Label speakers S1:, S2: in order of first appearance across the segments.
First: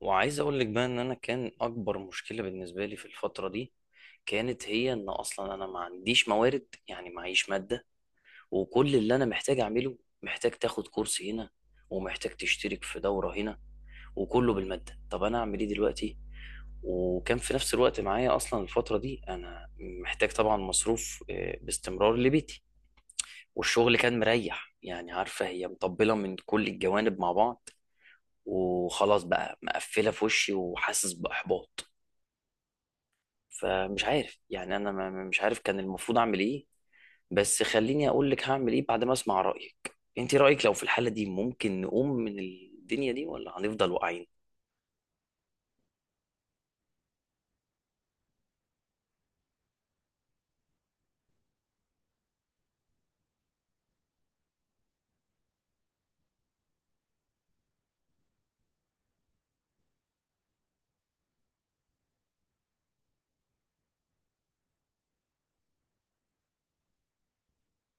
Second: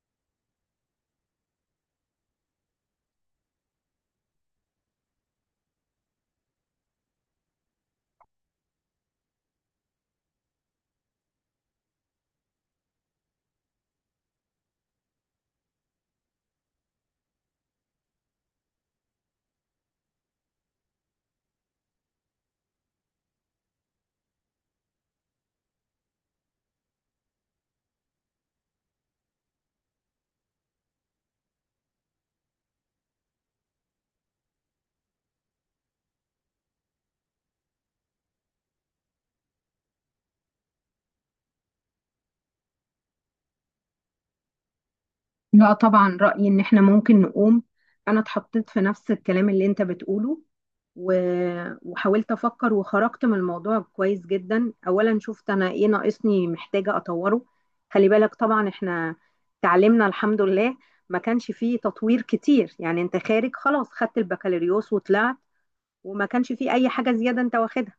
S1: وعايز اقول لك بقى ان انا كان اكبر مشكله بالنسبه لي في الفتره دي كانت هي ان اصلا انا ما عنديش موارد، معيش ماده. وكل اللي انا محتاج اعمله، محتاج تاخد كورس هنا ومحتاج تشترك في دوره هنا، وكله بالماده. طب انا اعمل ايه دلوقتي؟ وكان في نفس الوقت معايا اصلا الفتره دي، انا محتاج طبعا مصروف باستمرار لبيتي، والشغل كان مريح، عارفه هي مطبله من كل الجوانب مع بعض. وخلاص بقى مقفله في وشي وحاسس باحباط. فمش عارف، يعني انا ما- مش عارف كان المفروض اعمل ايه. بس خليني اقول لك هعمل ايه بعد ما اسمع رايك. انت رايك لو في الحاله دي ممكن نقوم من الدنيا دي ولا هنفضل واقعين؟
S2: لا، طبعا رأيي ان احنا ممكن نقوم. انا اتحطيت في نفس الكلام اللي انت بتقوله و... وحاولت افكر وخرجت من الموضوع كويس جدا. اولا شفت انا ايه ناقصني، محتاجة اطوره. خلي بالك، طبعا احنا تعلمنا الحمد لله، ما كانش فيه تطوير كتير، يعني انت خارج خلاص، خدت البكالوريوس وطلعت، وما كانش فيه اي حاجة زيادة انت واخدها.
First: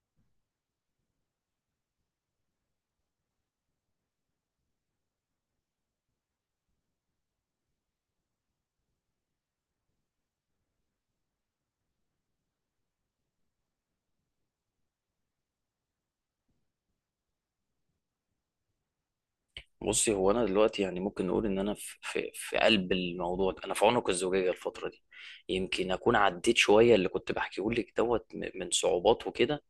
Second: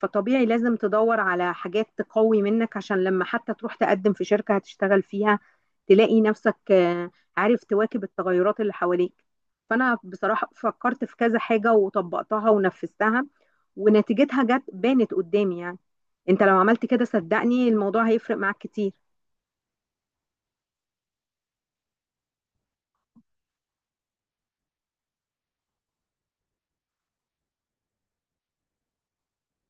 S2: فطبيعي لازم تدور على حاجات تقوي منك، عشان لما حتى تروح تقدم في شركة هتشتغل فيها تلاقي نفسك عارف تواكب التغيرات اللي حواليك. فأنا بصراحة فكرت في كذا حاجة وطبقتها ونفذتها، ونتيجتها جت بانت قدامي يعني. انت لو عملت كده صدقني الموضوع هيفرق معاك كتير.
S1: بصي، هو انا دلوقتي يعني ممكن نقول ان انا في قلب الموضوع ده، انا في عنق الزجاجه الفتره دي. يمكن اكون عديت شويه اللي كنت بحكيه لك دوت من صعوبات وكده،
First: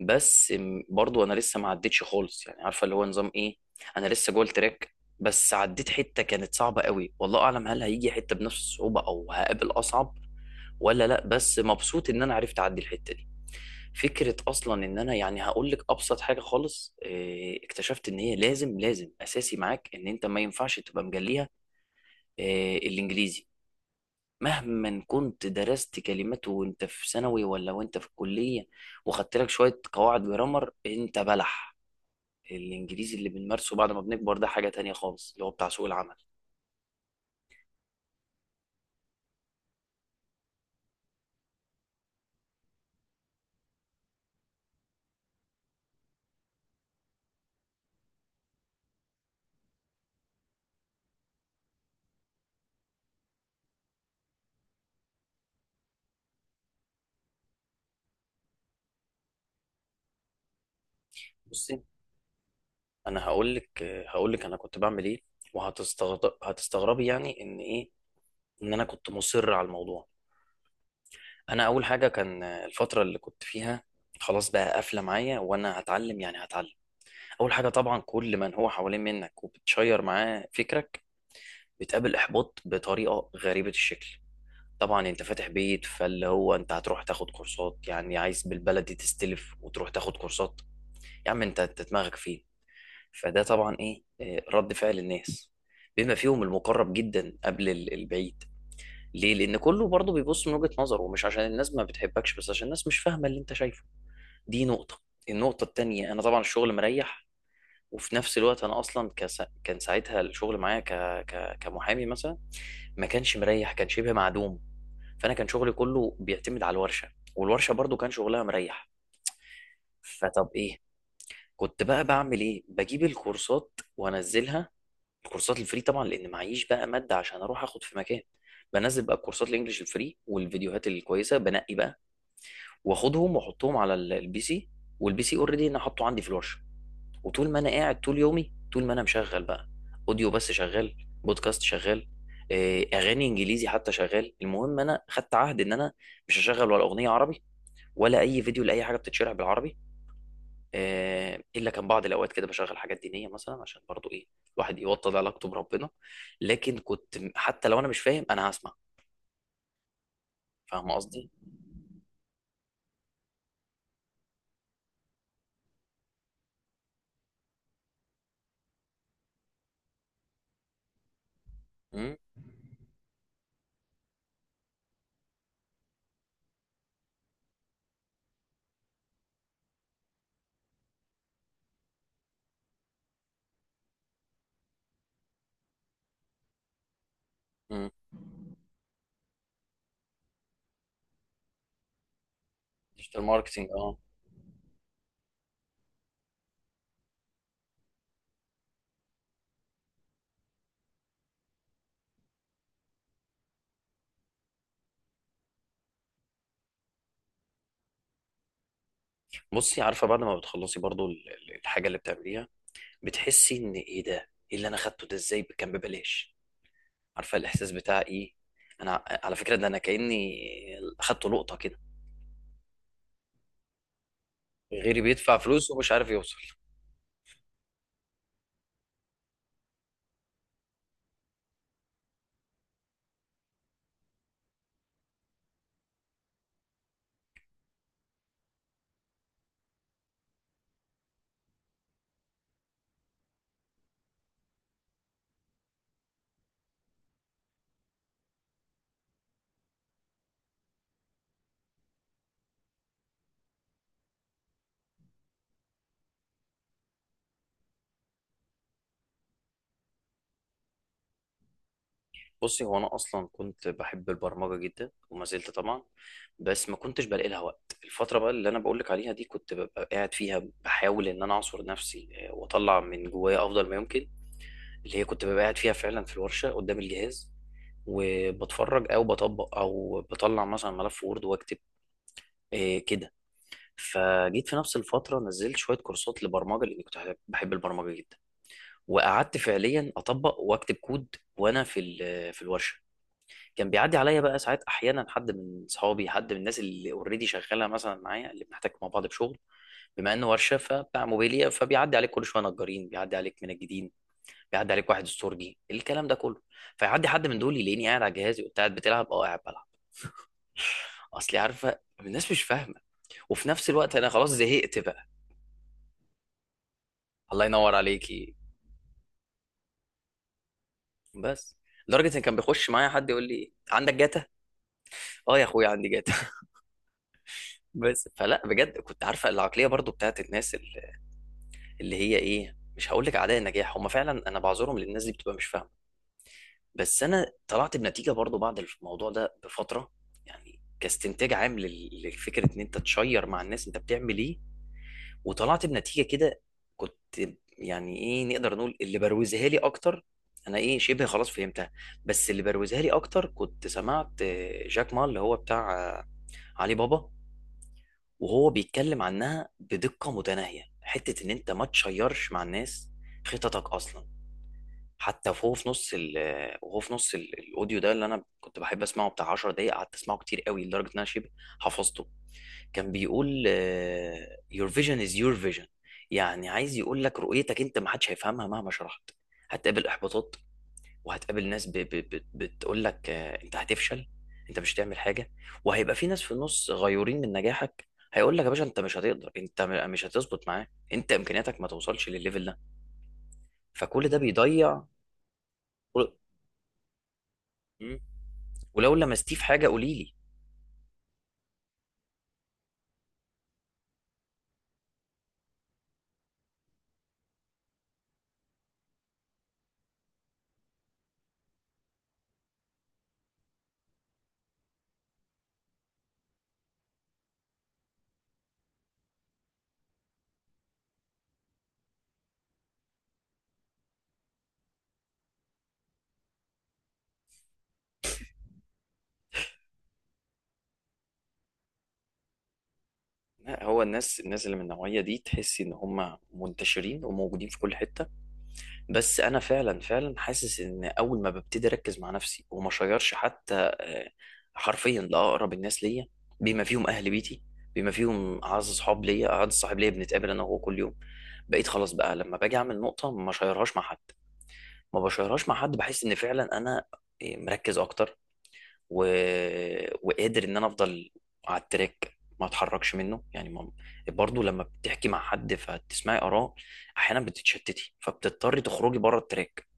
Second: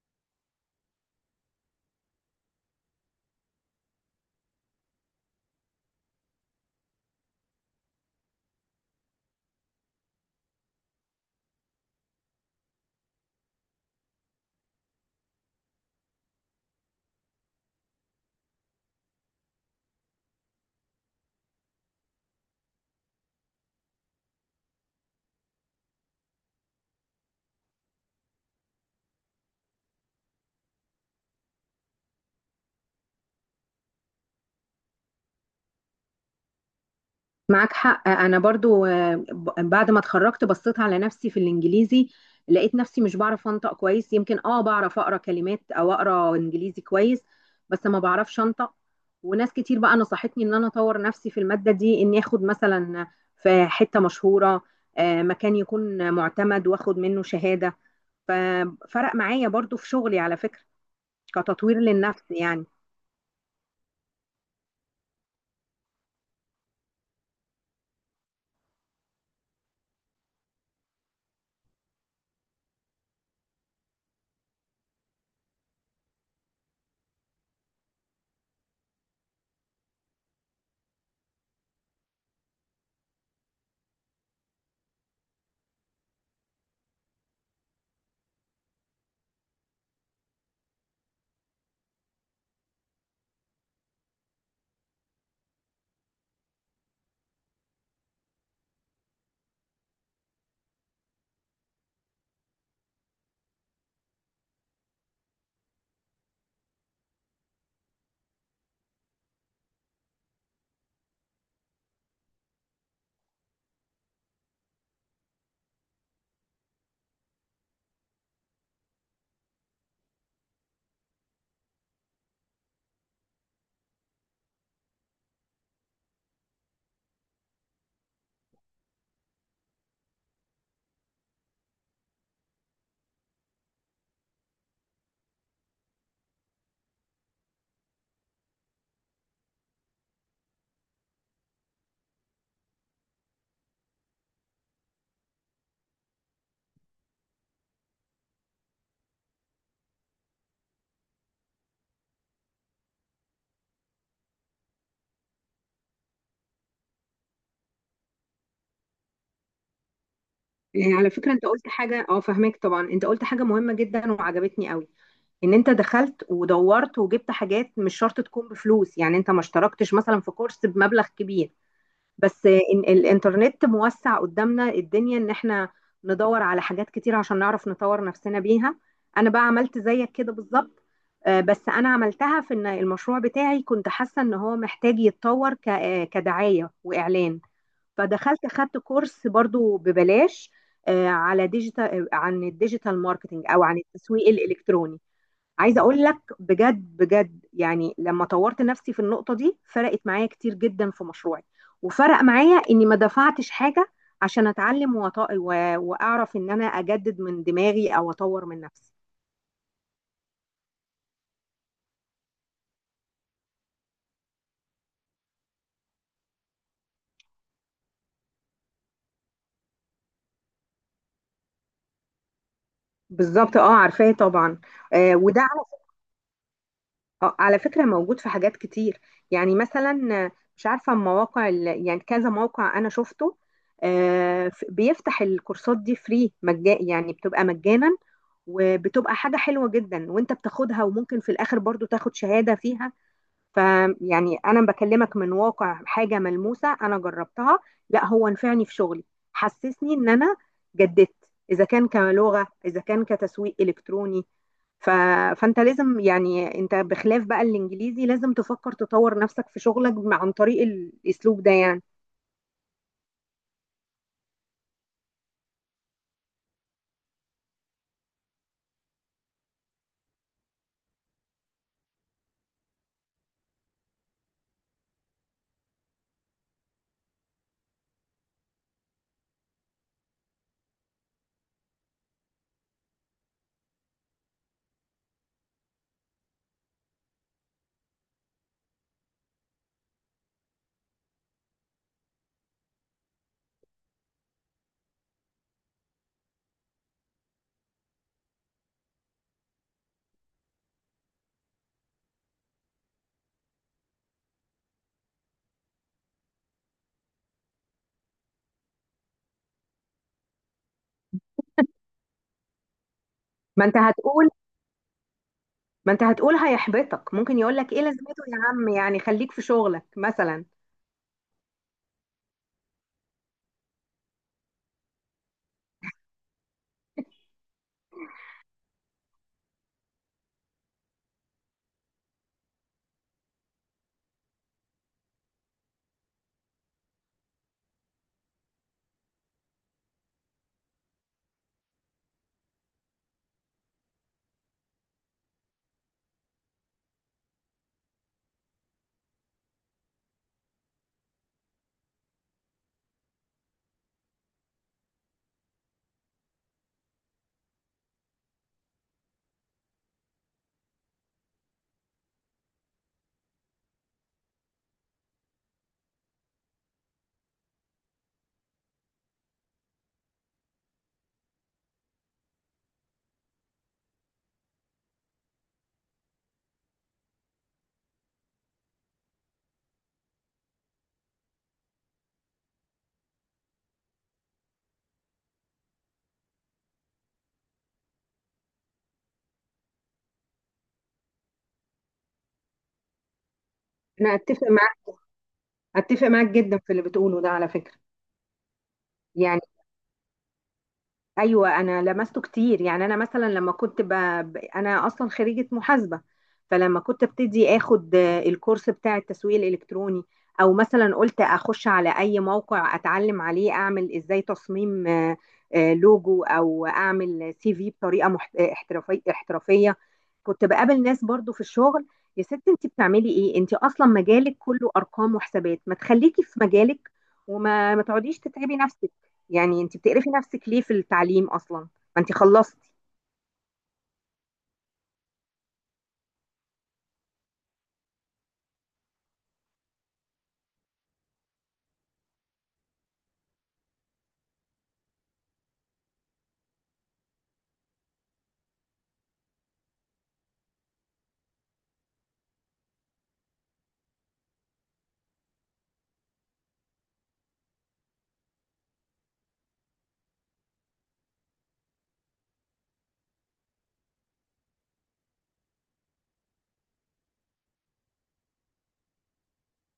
S1: بس برضو انا لسه ما عدتش خالص. يعني عارفه اللي هو نظام ايه، انا لسه جوه التراك، بس عديت حته كانت صعبه قوي، والله اعلم هل هيجي حته بنفس الصعوبه او هقابل اصعب ولا لا. بس مبسوط ان انا عرفت اعدي الحته دي. فكره اصلا ان انا يعني هقول لك ابسط حاجه خالص، اكتشفت ان هي لازم، لازم اساسي معاك، ان انت ما ينفعش تبقى مجليها، الانجليزي. مهما كنت درست كلمات وانت في ثانوي ولا وانت في الكلية وخدت لك شوية قواعد جرامر، انت بلح. الانجليزي اللي بنمارسه بعد ما بنكبر، ده حاجة تانية خالص، اللي هو بتاع سوق العمل.
S2: معاك حق، انا برضو بعد ما اتخرجت بصيت على نفسي في الانجليزي، لقيت نفسي مش بعرف انطق كويس، يمكن بعرف اقرا كلمات او اقرا انجليزي كويس، بس ما بعرفش انطق. وناس كتير بقى نصحتني ان انا اطور نفسي في المادة دي، اني اخد مثلا في حتة مشهورة، مكان يكون معتمد واخد منه شهادة. ففرق معايا برضو في شغلي على فكرة، كتطوير
S1: بصي
S2: للنفس يعني.
S1: انا هقول لك، هقول لك انا كنت بعمل ايه، وهتستغرب، هتستغربي يعني ان ايه، ان انا كنت مصر على الموضوع. انا اول حاجة، كان الفترة اللي كنت فيها خلاص بقى قافلة معايا، وانا هتعلم هتعلم. اول حاجة، طبعا كل من هو حوالين منك وبتشير معاه فكرك، بتقابل احباط بطريقه غريبه الشكل. طبعا انت فاتح بيت، فاللي هو انت هتروح تاخد كورسات، يعني عايز بالبلدي تستلف وتروح تاخد كورسات؟ يا عم انت، دماغك فين؟ فده طبعا ايه، رد فعل الناس، بما فيهم المقرب جدا قبل البعيد. ليه؟ لان كله برضه بيبص من وجهة نظره، ومش عشان الناس ما بتحبكش، بس عشان الناس مش فاهمه اللي انت شايفه. دي نقطه. النقطه التانيه، انا طبعا الشغل مريح، وفي نفس الوقت انا اصلا كان ساعتها الشغل معايا كمحامي مثلا ما كانش مريح، كان شبه معدوم. فانا كان شغلي كله بيعتمد على الورشه، والورشه برضو كان شغلها مريح. فطب ايه كنت بقى بعمل ايه؟ بجيب الكورسات وانزلها، الكورسات الفري طبعا، لان معيش بقى ماده عشان اروح اخد في مكان. بنزل بقى الكورسات الانجليش الفري والفيديوهات الكويسه، بنقي بقى واخدهم واحطهم على البي سي، والبي سي اوريدي انا حاطه عندي في الورشه. وطول ما انا قاعد طول يومي، طول ما انا مشغل بقى اوديو بس شغال، بودكاست شغال، اغاني انجليزي حتى شغال. المهم انا خدت عهد ان انا مش هشغل ولا اغنيه عربي ولا اي فيديو لاي حاجه بتتشرح بالعربي، الا كان بعض الاوقات كده بشغل حاجات دينيه مثلا، عشان برضو ايه، الواحد يوطد علاقته بربنا. لكن كنت حتى لو انا مش فاهم، انا هسمع. فاهم
S2: يعني على
S1: قصدي؟
S2: فكرة انت قلت حاجة، اه فهمك طبعا، انت قلت حاجة مهمة جدا وعجبتني قوي، ان انت دخلت ودورت وجبت حاجات مش شرط تكون بفلوس، يعني انت ما اشتركتش مثلا في كورس بمبلغ كبير،
S1: امم
S2: بس إن الانترنت موسع قدامنا الدنيا، ان احنا ندور على حاجات كتير عشان نعرف نطور نفسنا بيها. انا بقى عملت زيك كده بالظبط. بس انا عملتها في ان المشروع بتاعي كنت حاسة ان هو محتاج يتطور كدعاية واعلان. فدخلت خدت كورس برضو ببلاش، على ديجيتال، عن الديجيتال
S1: ديجيتال
S2: ماركتينج، او
S1: ماركتنج،
S2: عن
S1: اه.
S2: التسويق الالكتروني. عايزه اقول لك بجد بجد، يعني لما طورت نفسي في النقطه دي فرقت معايا كتير جدا في مشروعي، وفرق معايا اني ما دفعتش حاجه عشان اتعلم واعرف ان انا اجدد من دماغي او اطور من نفسي.
S1: بصي، عارفه بعد ما بتخلصي برضو الحاجه اللي بتعمليها، بتحسي ان ايه ده، ايه اللي انا خدته ده، ازاي كان ببلاش؟ عارفه الاحساس بتاع ايه؟ انا على فكره، ده انا كاني اخدت لقطه كده.
S2: بالظبط، اه، عارفاه طبعا.
S1: غيري
S2: آه
S1: بيدفع
S2: وده،
S1: فلوس ومش عارف يوصل.
S2: اه على فكرة موجود في حاجات كتير. يعني مثلا مش عارفة مواقع يعني كذا موقع أنا شفته، بيفتح الكورسات دي فري مجانا، يعني بتبقى مجانا، وبتبقى حاجة حلوة جدا وانت بتاخدها، وممكن في الآخر برضو تاخد شهادة فيها. فيعني أنا بكلمك من واقع حاجة ملموسة أنا جربتها. لا، هو نفعني في شغلي، حسسني إن أنا جددت، إذا كان كلغة إذا كان كتسويق إلكتروني. ف... فانت لازم، يعني انت بخلاف بقى الانجليزي لازم تفكر تطور نفسك في شغلك عن طريق الاسلوب ده يعني.
S1: بصي، هو انا اصلا كنت بحب البرمجه جدا، وما زلت طبعا. بس ما كنتش بلاقي لها وقت. الفتره بقى اللي انا بقول لك عليها دي كنت ببقى قاعد فيها بحاول ان انا اعصر نفسي، واطلع من جوايا افضل ما يمكن. اللي هي كنت ببقى قاعد فيها فعلا في الورشه قدام الجهاز، وبتفرج او بطبق او بطلع مثلا ملف وورد واكتب، كده. فجيت في نفس الفترة نزلت شوية كورسات لبرمجة، لأني كنت بحب البرمجة جدا. وقعدت فعليا أطبق وأكتب كود وأنا في الورشة. كان بيعدي عليا بقى ساعات، أحيانا حد من صحابي، حد من الناس اللي اوريدي شغالة مثلا معايا، اللي بنحتاج مع بعض بشغل. بما إنه ورشة فبتاع موبيليا، فبيعدي عليك كل شوية نجارين، بيعدي عليك منجدين، بيعدي عليك واحد استورجي، الكلام ده كله. فيعدي حد من دول يلاقيني قاعد على جهازي وقلت: قاعد بتلعب؟ أه قاعد بلعب. أصلي عارفة الناس مش فاهمة، وفي
S2: ما
S1: نفس
S2: انت
S1: الوقت أنا خلاص
S2: هتقول
S1: زهقت بقى.
S2: ما انت هتقول هيحبطك، ممكن
S1: الله
S2: يقول لك
S1: ينور
S2: ايه لازمته
S1: عليكي.
S2: يا عم، يعني خليك في شغلك مثلا.
S1: بس لدرجه ان كان بيخش معايا حد يقول لي: عندك جاتا؟ اه يا اخويا عندي جاتا. بس، فلا بجد، كنت عارفه العقليه برضو بتاعت الناس اللي هي ايه، مش هقول لك اعداء النجاح، هم فعلا انا بعذرهم، للناس دي بتبقى مش فاهمه. بس انا طلعت بنتيجه برضو بعد الموضوع ده بفتره، يعني كاستنتاج عام للفكره، ان انت تشير مع الناس انت بتعمل ايه. وطلعت بنتيجه كده، كنت يعني ايه نقدر نقول، اللي بروزها لي اكتر. انا ايه شبه خلاص فهمتها، بس اللي بروزها لي اكتر كنت سمعت، جاك ما، اللي هو بتاع علي بابا، وهو بيتكلم عنها بدقه متناهيه، حته ان انت ما تشيرش مع الناس خططك اصلا. حتى وهو في نص ال آه، وهو في نص الاوديو ده، اللي انا كنت بحب اسمعه بتاع 10 دقايق، قعدت اسمعه كتير قوي لدرجه ان انا شبه حفظته. كان بيقول your vision is your vision. يعني عايز يقول لك رؤيتك انت ما حدش هيفهمها مهما شرحت. هتقابل احباطات، وهتقابل ناس بتقول لك انت هتفشل، انت مش هتعمل حاجه. وهيبقى في ناس في النص غيورين من نجاحك، هيقول لك: يا باشا انت مش هتقدر، انت مش هتظبط معاه، انت امكانياتك ما توصلش للليفل ده. فكل
S2: انا
S1: ده
S2: اتفق
S1: بيضيع.
S2: معاك. اتفق
S1: قول-
S2: معاك جدا في اللي بتقوله ده، على فكرة.
S1: مم. ولو لمستيه
S2: يعني
S1: في حاجه قولي لي.
S2: ايوه، انا لمسته كتير، يعني انا مثلا لما كنت انا اصلا خريجه محاسبه. فلما كنت ابتدي اخد الكورس بتاع التسويق الالكتروني، او مثلا قلت اخش على اي موقع اتعلم عليه اعمل ازاي تصميم لوجو، او اعمل سي في بطريقه احترافيه احترافيه، كنت بقابل ناس برضو في الشغل: يا ست انت بتعملي ايه؟ انت اصلا مجالك كله ارقام وحسابات، ما تخليكي في مجالك، وما ما تقعديش تتعبي نفسك، يعني انت بتقرفي نفسك ليه في التعليم اصلا، ما انت خلصتي.
S1: لا، هو الناس، الناس اللي من النوعيه دي، تحس ان هم منتشرين وموجودين في كل حته. بس انا فعلا حاسس ان اول ما ببتدي اركز مع نفسي وما اشيرش حتى، آه، حرفيا لاقرب الناس ليا، بما فيهم اهل بيتي، بما فيهم اعز صحاب ليا، اعز صاحب ليا بنتقابل انا وهو كل يوم، بقيت خلاص بقى لما باجي اعمل نقطه ما اشيرهاش مع حد. ما بشيرهاش مع حد، بحس ان فعلا انا، مركز اكتر، و... وقادر ان انا افضل على التراك ما اتحركش منه، يعني ما... برضه لما بتحكي مع حد فتسمعي اراء، احيانا بتتشتتي فبتضطري تخرجي بره التراك.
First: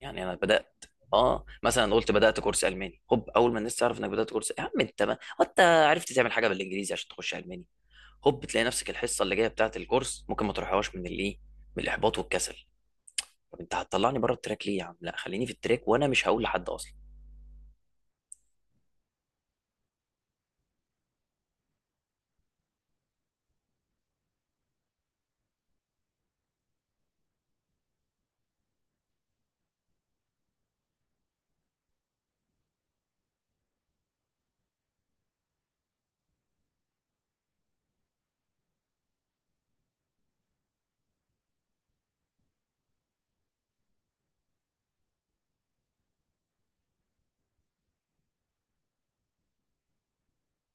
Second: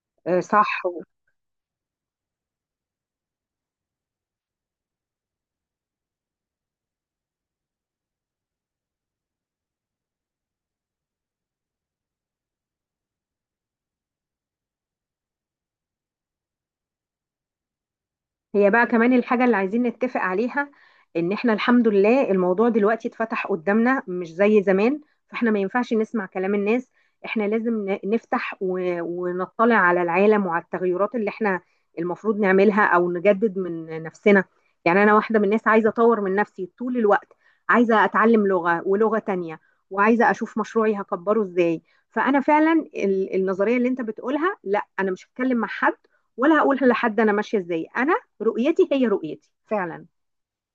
S1: يعني انا
S2: آه، صح.
S1: بدات، اه مثلا، قلت بدات كورس الماني، هوب اول ما الناس تعرف انك بدات كورس: يا عم انت، ما انت عرفت تعمل حاجه بالانجليزي عشان تخش الماني؟ هوب تلاقي نفسك الحصه اللي جايه بتاعه الكورس ممكن ما تروحهاش من الايه، من الاحباط والكسل. طب انت هتطلعني بره التراك ليه يا عم؟ لا خليني في التراك، وانا مش هقول لحد اصلا.
S2: هي بقى كمان الحاجة اللي عايزين نتفق عليها، ان احنا الحمد لله الموضوع دلوقتي اتفتح قدامنا، مش زي زمان. فاحنا ما ينفعش نسمع كلام الناس، احنا لازم نفتح ونطلع على العالم وعلى التغيرات اللي احنا المفروض نعملها او نجدد من نفسنا. يعني انا واحدة من الناس، عايزة اطور من نفسي طول الوقت، عايزة اتعلم لغة ولغة تانية، وعايزة اشوف مشروعي هكبره ازاي. فانا فعلا النظرية اللي انت بتقولها، لا انا مش هتكلم مع حد، ولا هقول لحد انا ماشيه ازاي، انا رؤيتي هي رؤيتي فعلا.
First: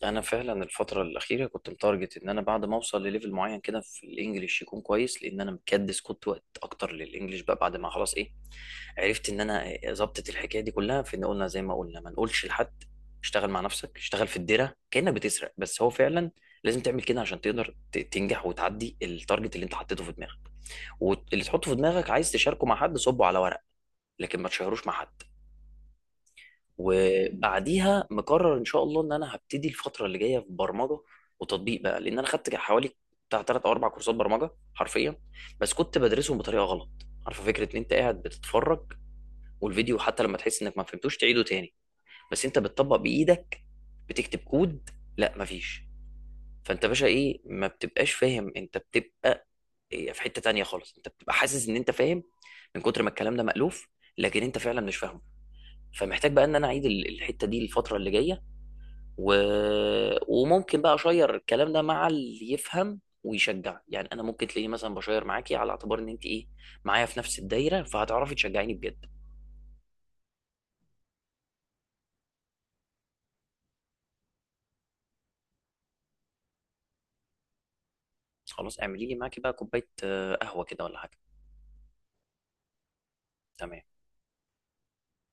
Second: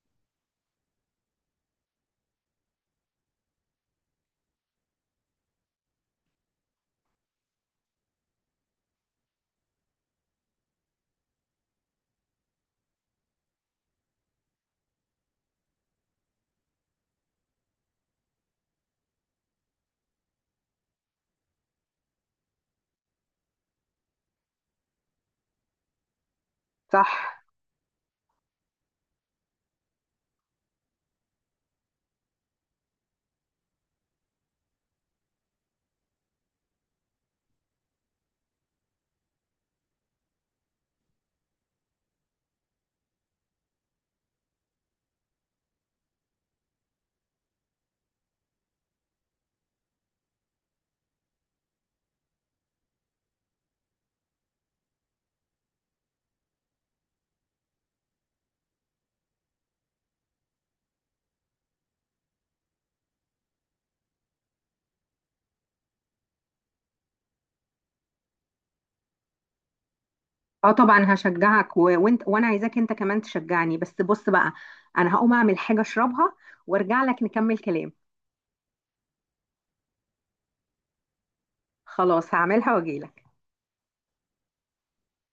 S1: انا فعلا الفتره الاخيره كنت متارجت ان انا بعد ما اوصل لليفل معين كده في الانجليش يكون كويس، لان انا مكدس كنت وقت اكتر للانجليش بقى. بعد ما خلاص ايه، عرفت ان انا ظبطت الحكايه دي كلها في ان قلنا زي ما قلنا، ما نقولش لحد. اشتغل مع نفسك، اشتغل في الديره كانك بتسرق. بس هو فعلا لازم تعمل كده عشان تقدر تنجح وتعدي التارجت اللي انت حطيته في دماغك. واللي تحطه في دماغك عايز تشاركه مع حد، صبه على ورق، لكن ما تشيروش مع حد.
S2: صح.
S1: وبعديها مقرر ان شاء الله ان انا هبتدي الفتره اللي جايه في برمجه وتطبيق بقى، لان انا خدت حوالي بتاع 3 او 4 كورسات برمجه حرفيا، بس كنت بدرسهم بطريقه غلط. عارفه فكره ان انت قاعد بتتفرج، والفيديو حتى لما تحس انك ما فهمتوش تعيده تاني، بس انت بتطبق بايدك، بتكتب كود؟ لا مفيش. فانت باشا ايه، ما بتبقاش فاهم، انت بتبقى في حته تانيه خالص، انت بتبقى حاسس ان انت فاهم من كتر ما الكلام ده مألوف، لكن انت فعلا مش فاهمه. فمحتاج بقى ان انا اعيد الحته دي الفتره اللي جايه، و... وممكن بقى اشير الكلام ده مع اللي يفهم ويشجع. يعني انا ممكن تلاقيني مثلا بشير معاكي على اعتبار ان انت ايه، معايا في نفس الدايره، فهتعرفي تشجعيني بجد.
S2: اه طبعا هشجعك وانت، وانا عايزاك انت كمان تشجعني، بس بص بقى، انا هقوم اعمل حاجة اشربها وارجع لك نكمل كلام.
S1: خلاص اعملي لي معاكي بقى كوبايه قهوه كده ولا حاجه.
S2: خلاص هعملها واجيلك.
S1: تمام.